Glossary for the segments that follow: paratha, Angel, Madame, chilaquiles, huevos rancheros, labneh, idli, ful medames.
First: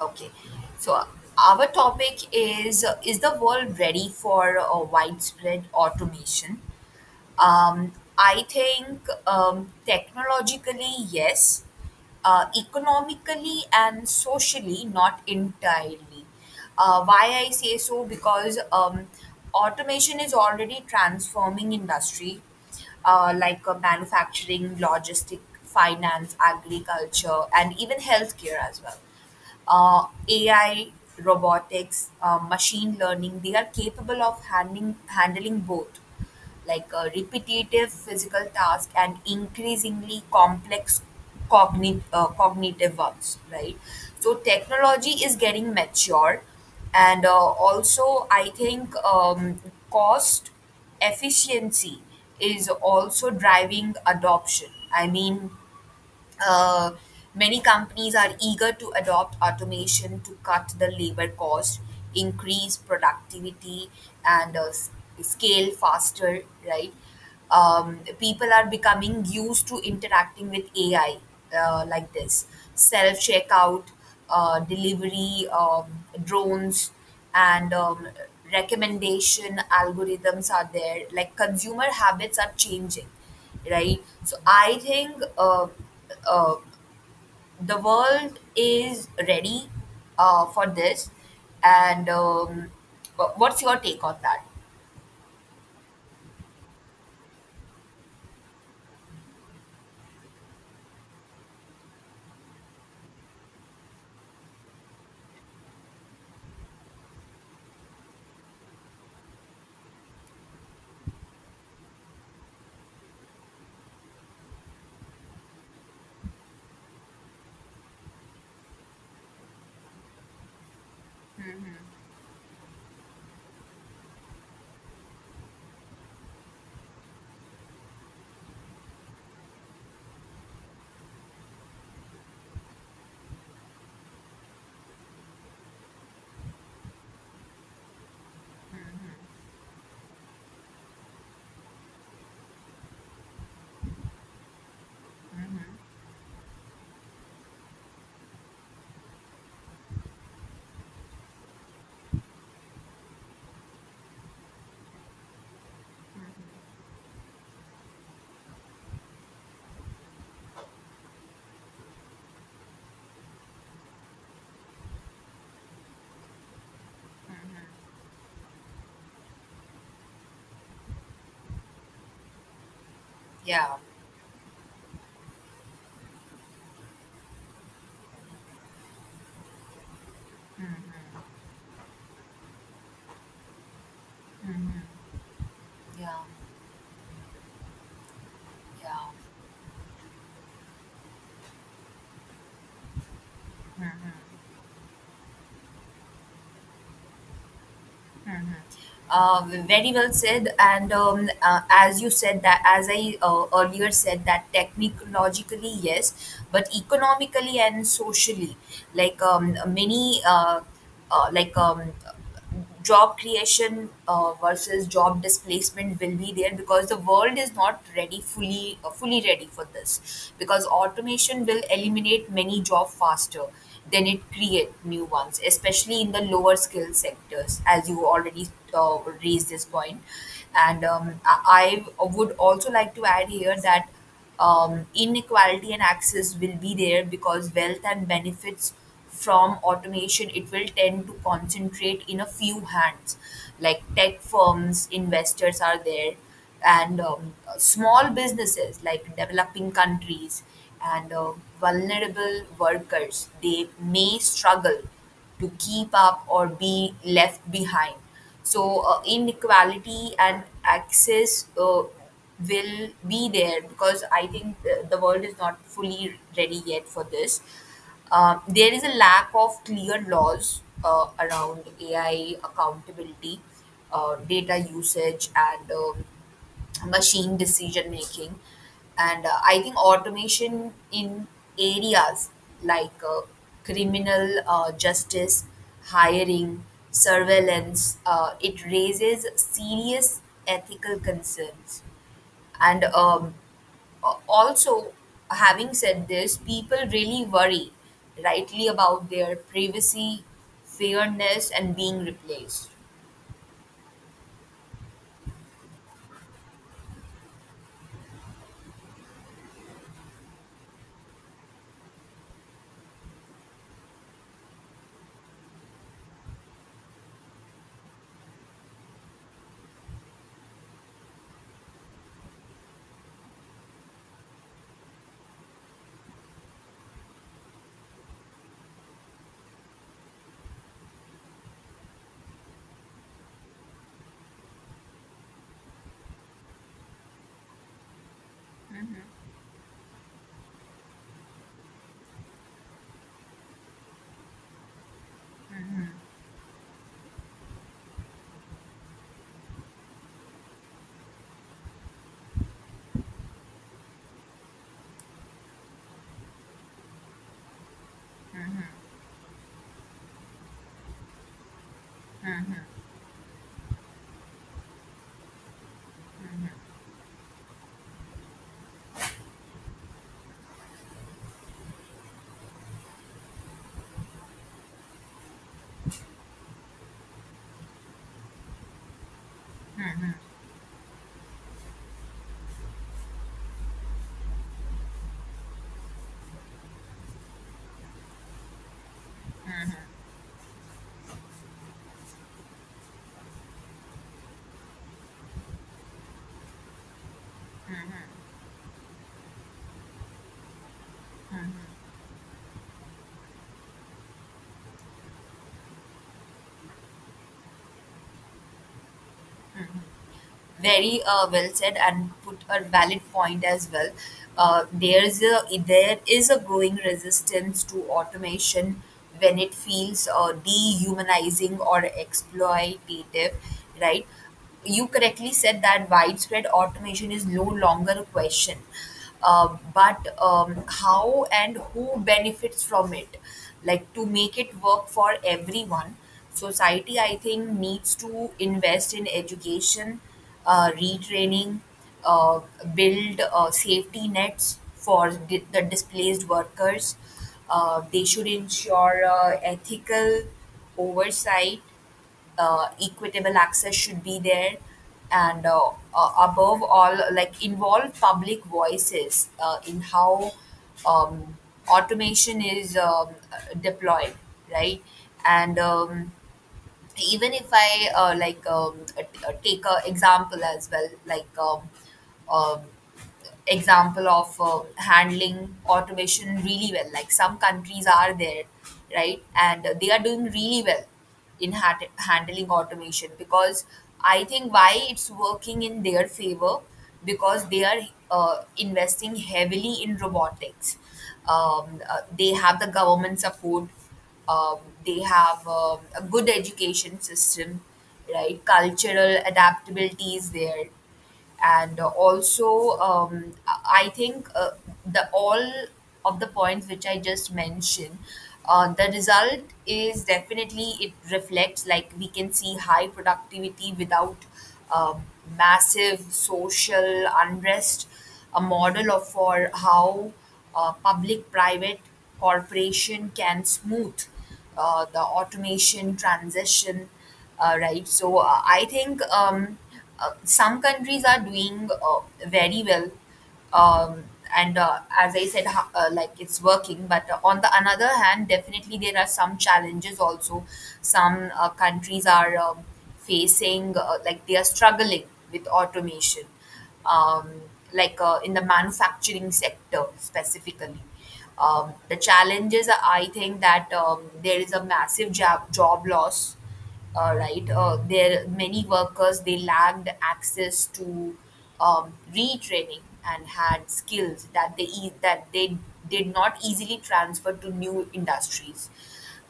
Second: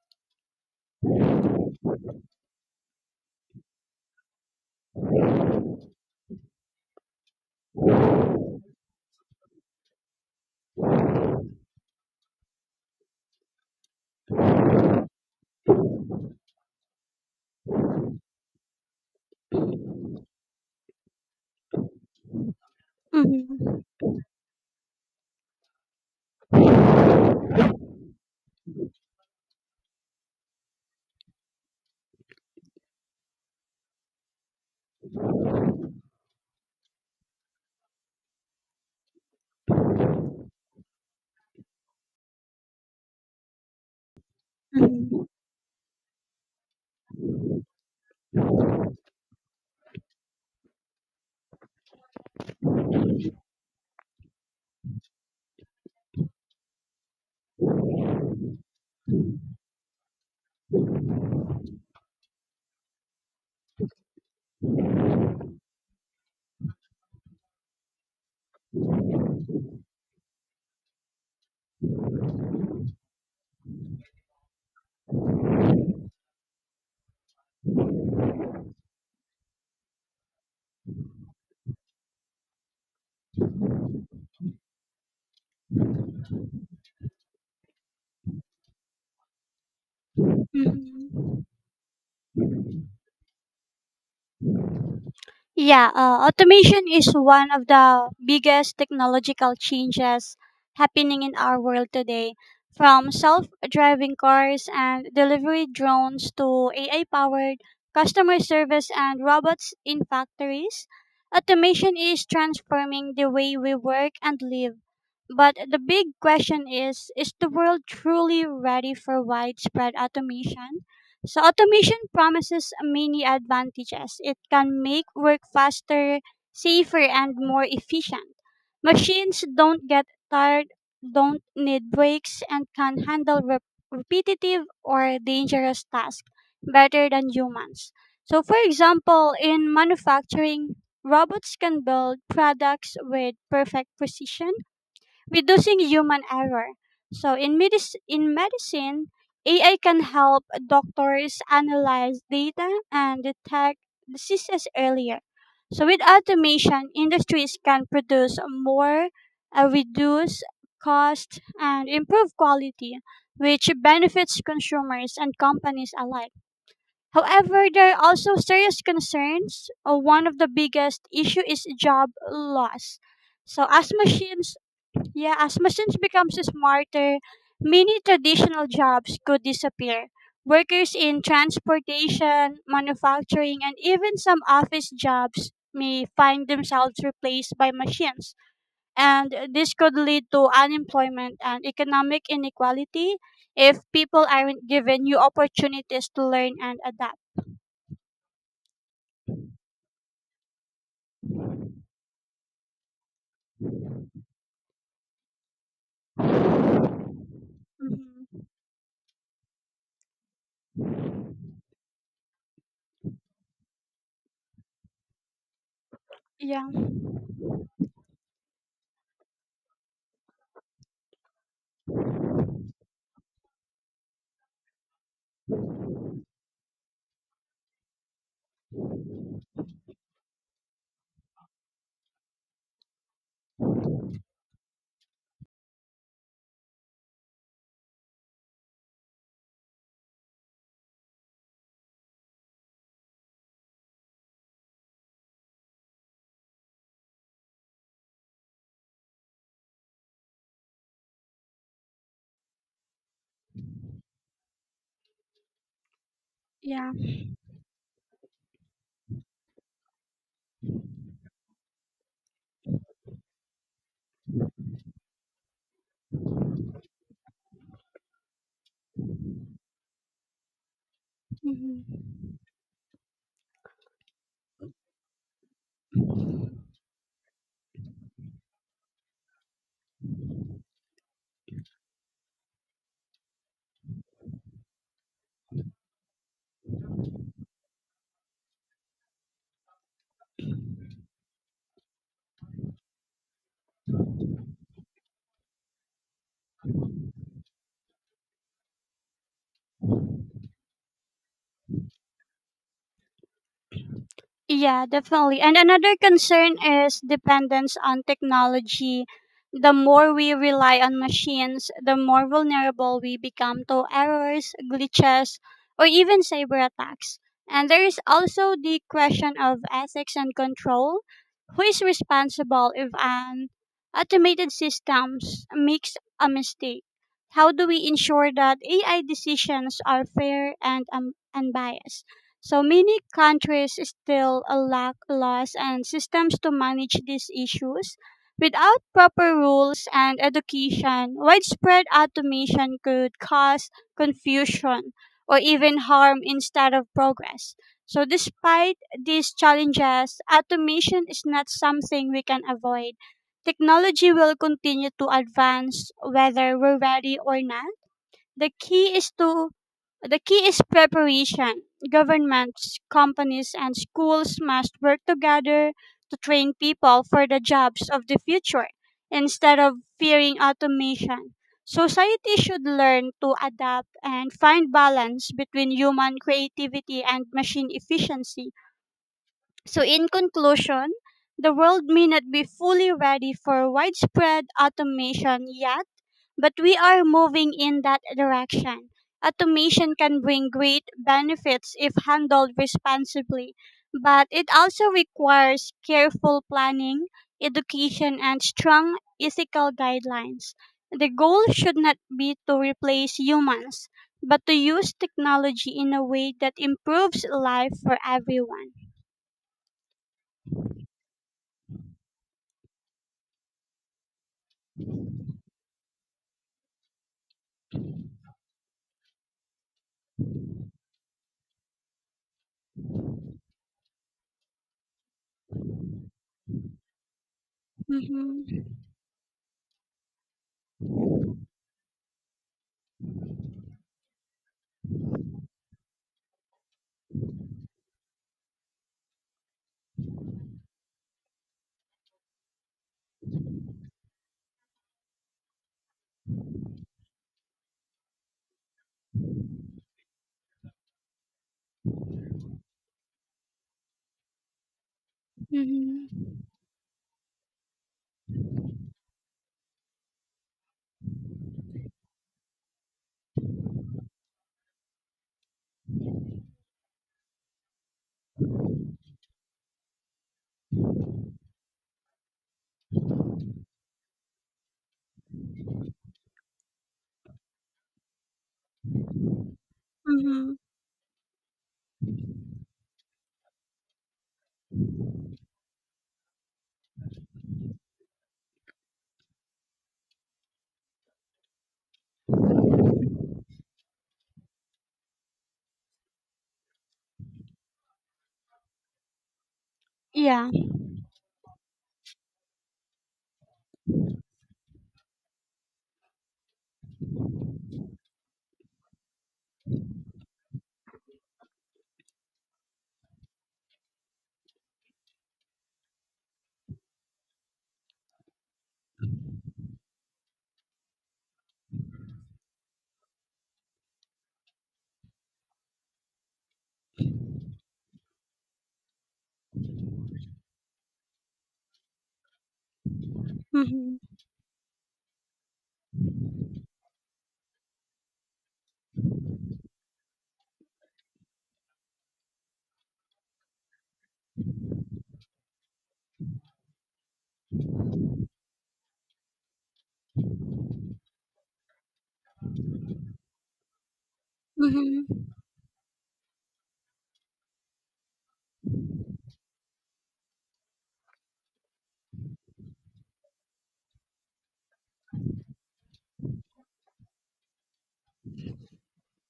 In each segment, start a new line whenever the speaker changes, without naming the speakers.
Okay. So our topic is, is the world ready for widespread automation? I think technologically yes, economically and socially not entirely. Why I say so, because automation is already transforming industry, like
Mhm,
manufacturing, logistic, finance, agriculture, and even healthcare as well. AI, robotics, machine learning, they are capable of handling both, like repetitive physical tasks and increasingly complex cognitive ones, right? So technology
mhm,
is getting mature, and also I think cost efficiency is also driving adoption. I mean, uh, many companies are eager to adopt automation to cut the labor cost, increase productivity, and scale faster, right? People are becoming used to interacting with AI, like this self checkout, delivery, drones, and recommendation algorithms are there. Like consumer habits are changing, right? So I think, uh, the world is ready for this.
mhm.
And what's your take on that?
Yeah, automation is one of the biggest technological changes happening in our world today. From self driving cars and delivery drones to AI powered customer service and robots in factories, automation is transforming the way we work and live. But the big question is the world truly ready for widespread automation? So
Mm-hmm,
automation promises many advantages. It can make work faster, safer, and more efficient. Machines don't get tired, don't need breaks, and can handle repetitive or dangerous tasks better than humans. So, for example, in manufacturing, robots can build products with perfect precision reducing
mm-hmm.
human error. So in medicine, AI can help doctors analyze data and detect diseases earlier. So with automation, industries can produce more, reduce cost, and improve quality, which benefits consumers and companies alike. However, there are also serious concerns. One of the biggest issue is job loss. So
Yeah.
as machines, become smarter, many traditional jobs could disappear. Workers in transportation, manufacturing, and even some
Mm-hmm.
office jobs may
Yeah,
find themselves replaced by machines.
yeah.
And this could lead to unemployment and economic inequality if people aren't given new opportunities to learn and adapt.
Mhm. Uh, Very well said. And as you said that, as I earlier said, that technologically, yes, but economically and
Mhm.
socially, like many, like job creation versus job displacement will be there,
Yeah,
because the world is not ready fully, fully ready for this, because automation will eliminate many job faster then it create new ones, especially in the lower skill sectors, as you already uh, raised this point. And I would also like to add here that inequality and access will be there, because wealth and benefits from automation, it will tend to concentrate in a few hands, like tech firms investors are there. And small businesses, like developing countries and vulnerable workers, they may struggle to keep up or
yeah.
be left behind. So inequality and access will be there, because I think the world is not fully ready yet for this. There is a lack of clear laws around
Mhm.
AI accountability, data usage, and machine decision making. And I think automation in areas like criminal justice, hiring, surveillance, it raises serious ethical concerns. And uh, also, having said this, people really worry, rightly, about their privacy, fairness, and being replaced.
Yeah, definitely. And another concern is dependence on technology. The more we rely on machines, the more vulnerable we become to errors, glitches, or even cyber attacks. And there is also the question of ethics and control. Who is responsible if an automated systems makes a mistake? How do we ensure that AI decisions are fair and unbiased? So many countries still lack laws and systems to manage these issues. Without proper rules and education, widespread automation could cause confusion or even harm instead of progress. So, despite these challenges, automation is not something we can avoid. Technology will continue to advance whether we're ready or not, the key is to the key is preparation. Governments, companies, and schools must work together to train people for the jobs of the future instead of fearing automation. Society should learn to adapt and find balance between human creativity and machine efficiency. So, in conclusion, the world may not be fully ready for widespread automation yet, but we are moving in that direction. Automation can bring great benefits if handled responsibly, but it also requires careful planning, education, and strong ethical guidelines. The goal should not be to replace humans, but to use technology in a way that improves life for everyone.
Very well said, and put a valid point as well. Uh, there's a there is a growing resistance to automation when it feels dehumanizing or exploitative, right? You correctly said that widespread automation is no longer a question,
Mhm.
but how, and who benefits from it? Like, to make it work for everyone, society I think needs to invest in education, retraining, uh, build safety nets for the displaced workers. They should ensure ethical oversight, equitable access should be there, and
Mhm.
above all, like, involve public voices in how um, automation is deployed, right? And even if I take a example as well, like um, example of handling automation really well. Like, some countries are there, right, and they are doing
Mhm.
really well in handling automation, because I think why it's working in their favor, because they are investing heavily in robotics. They have the government support, um, they have a good education system, right, cultural adaptability is
Yeah.
there. And also I think the all of the points which I just mentioned, the result is definitely, it reflects, like we can see high productivity without um, massive social unrest, a model of for how public-private corporation can smooth the automation transition, right? So I think some countries are doing very well,
Mhm.
um, and as I said, like it's working. But on the another hand, definitely there are some challenges also. Some countries are facing, like they are struggling with automation, um, like in the manufacturing sector specifically. The challenges are, I think, that there is a massive
Mhm.
job loss, right? There many workers, they lacked access to retraining, and had skills that that they did not easily transfer to new industries.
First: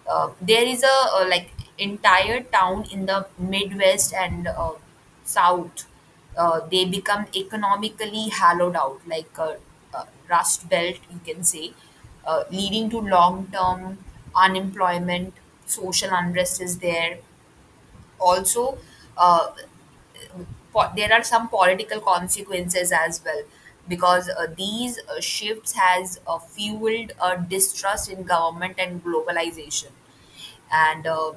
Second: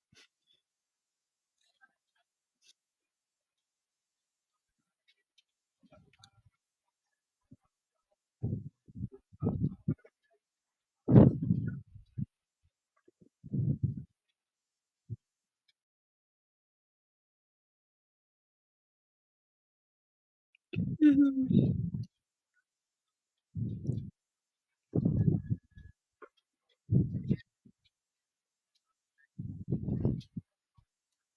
There is a, like, entire town in the Midwest and South, they become economically hollowed out, like a rust belt, you can say, leading to long term unemployment, social unrest is there. Also, uh, there are some
Mhm.
political consequences as well, because these shifts has fueled a distrust in government and globalization. And um,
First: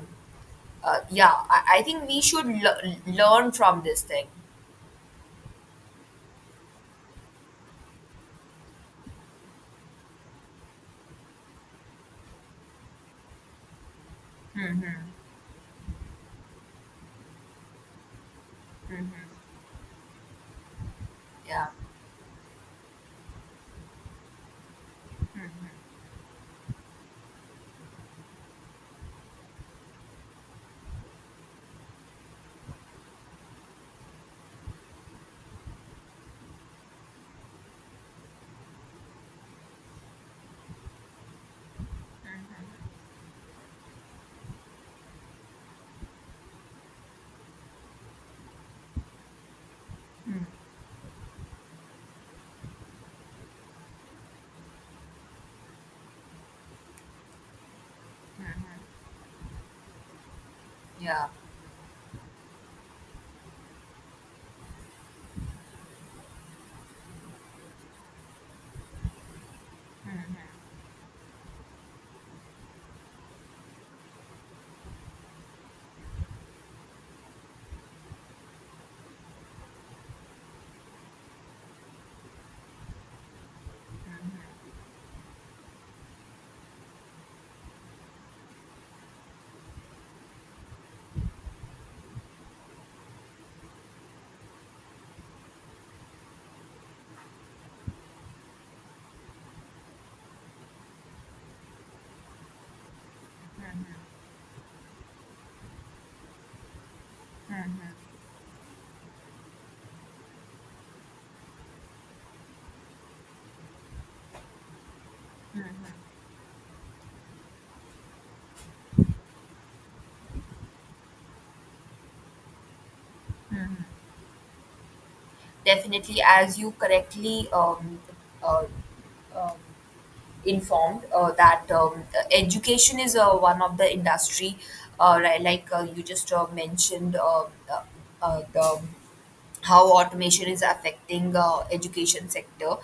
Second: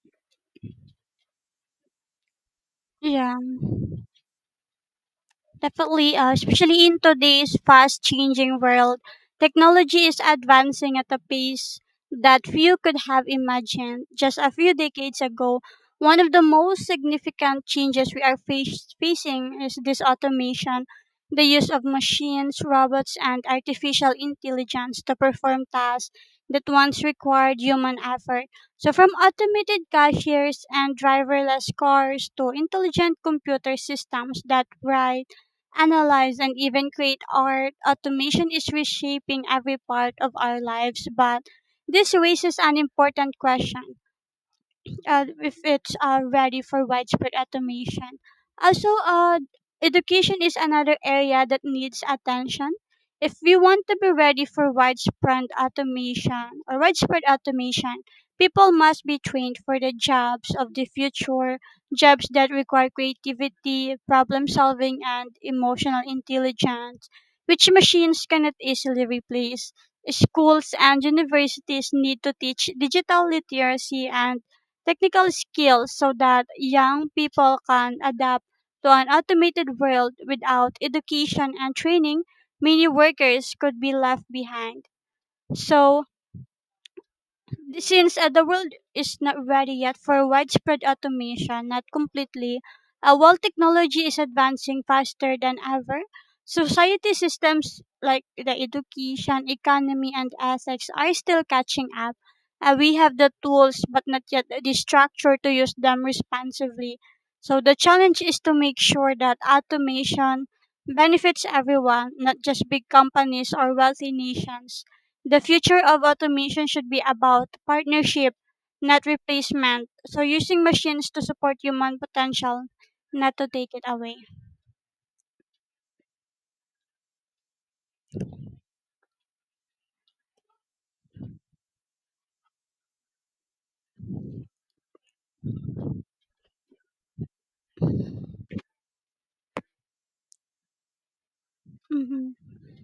uh, yeah, I think we should
Yeah.
learn from this thing.
Definitely, especially in today's fast changing world, technology is advancing at a pace that few could have imagined just a few
Hmm.
decades ago. One of the most significant changes we are
Mhm.
facing is this automation, the
Yeah.
use of machines, robots, and artificial intelligence to perform tasks that once required human effort. So, from automated cashiers and driverless cars to intelligent computer systems that write analyze, and even create art, automation is reshaping every part of our lives. But this raises an important question. If it's ready for widespread automation. Also, education
Mm.
is another area that needs attention. If we want to be ready for widespread automation or widespread automation, people must be trained for the jobs of the
Yeah.
future, jobs that require creativity, problem solving, and emotional intelligence, which machines cannot easily replace. Schools and universities need to teach digital literacy and technical skills so that young people can adapt to an automated world. Without education and training, many workers could be left behind. So, since the world is not ready yet for widespread automation, not completely, while technology is advancing faster than ever, society systems like the education, economy, and ethics are still catching up. We have the tools, but not yet the structure to use them responsibly. So the challenge is to make sure that automation benefits everyone, not just big companies or wealthy nations. The future of automation should be about partnership, not replacement. So, using machines to support human potential, not to take
Mm.
it away.
Definitely. As you correctly uh, um, informed that education is one of the industry, right, like you just mentioned the how automation is affecting education
Mm-hmm.
sector.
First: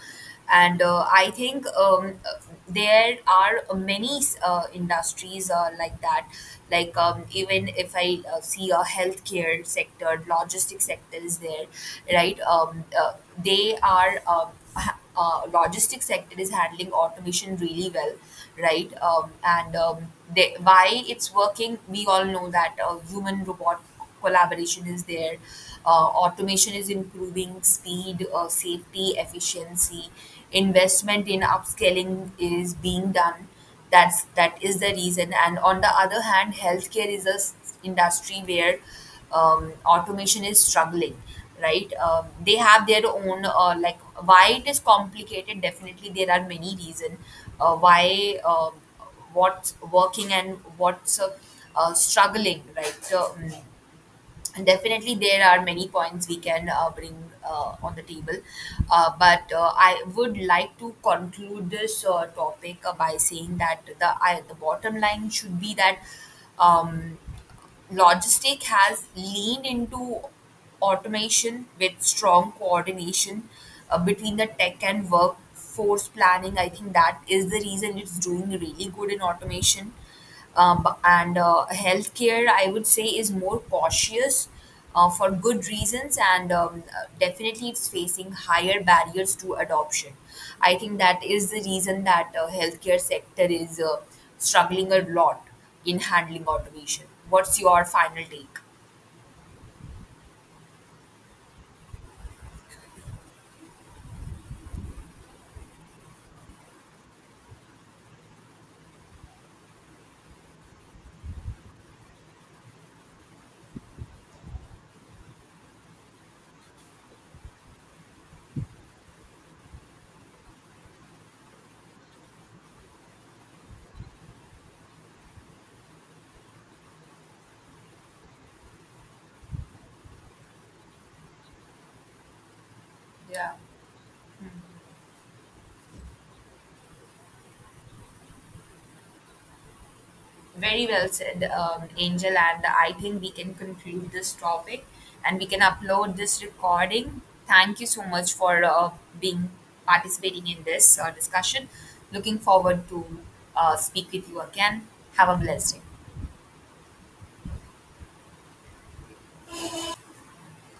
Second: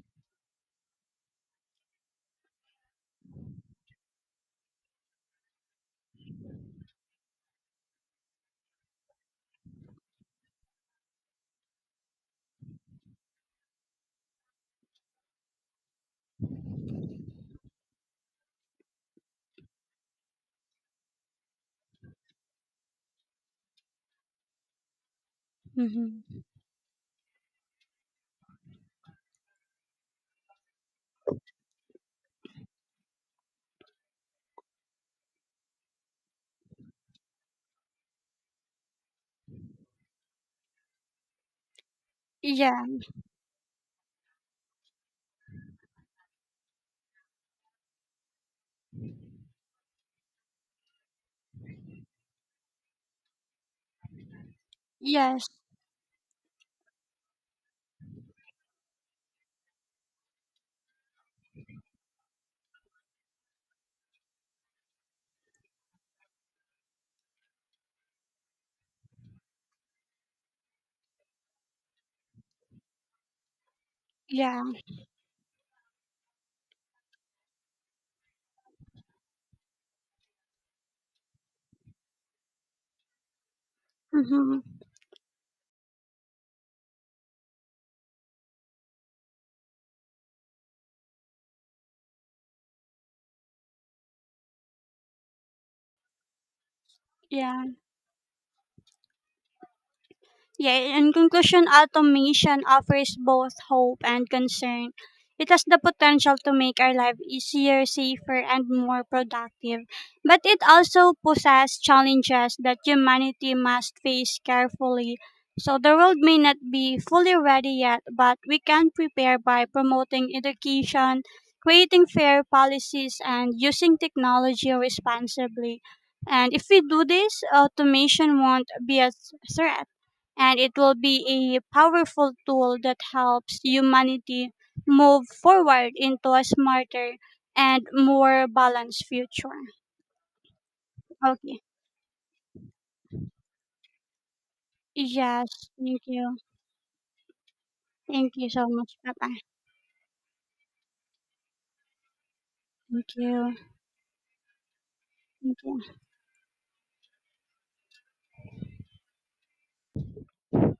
And I think there are many industries like that, like even if I see a healthcare sector, logistics sector is there, right. They are logistics sector is handling automation really well, right. And why it's working, we all know that human robot collaboration is there.
Hmm.
Automation is improving speed, safety, efficiency, investment in upscaling is being done, that is the reason. And on the other hand, healthcare is a industry where automation is struggling, right. They
Yeah.
have their own, like, why it is complicated, definitely there are many reasons why what's working and what's struggling, right. And definitely, there
Yes.
are many points we can bring on the table. But I would like to conclude this topic by saying that the bottom line should be that. Um, Logistic has leaned into automation with strong coordination between the
Yeah.
tech and workforce planning. I think that is the reason it's doing really good in automation. And healthcare, I would say, is more cautious
Mm-hmm.
for good reasons, and definitely it's facing higher barriers to adoption. I think that is the reason that healthcare sector is struggling a lot in handling automation. What's
Yeah.
your final take?
Yeah, in conclusion, automation offers both hope and concern. It has the potential to make our life easier, safer, and more productive. But it also poses challenges that humanity must face carefully. So the world may not be fully ready yet, but we can prepare by promoting education, creating fair policies, and using technology responsibly. And if we do this, automation won't be a threat, and it will be a powerful tool that
Yeah.
helps humanity move forward into a smarter and more balanced future.
Very well said,
Okay.
Angel. And I think we can conclude this topic, and we
Yes,
can
thank
upload
you.
this recording. Thank you so much
Thank you
for
so much. Bye, bye.
being participating in this discussion. Looking forward to
Thank you.
speak with you again. Have a
Thank
blessed
you.
day.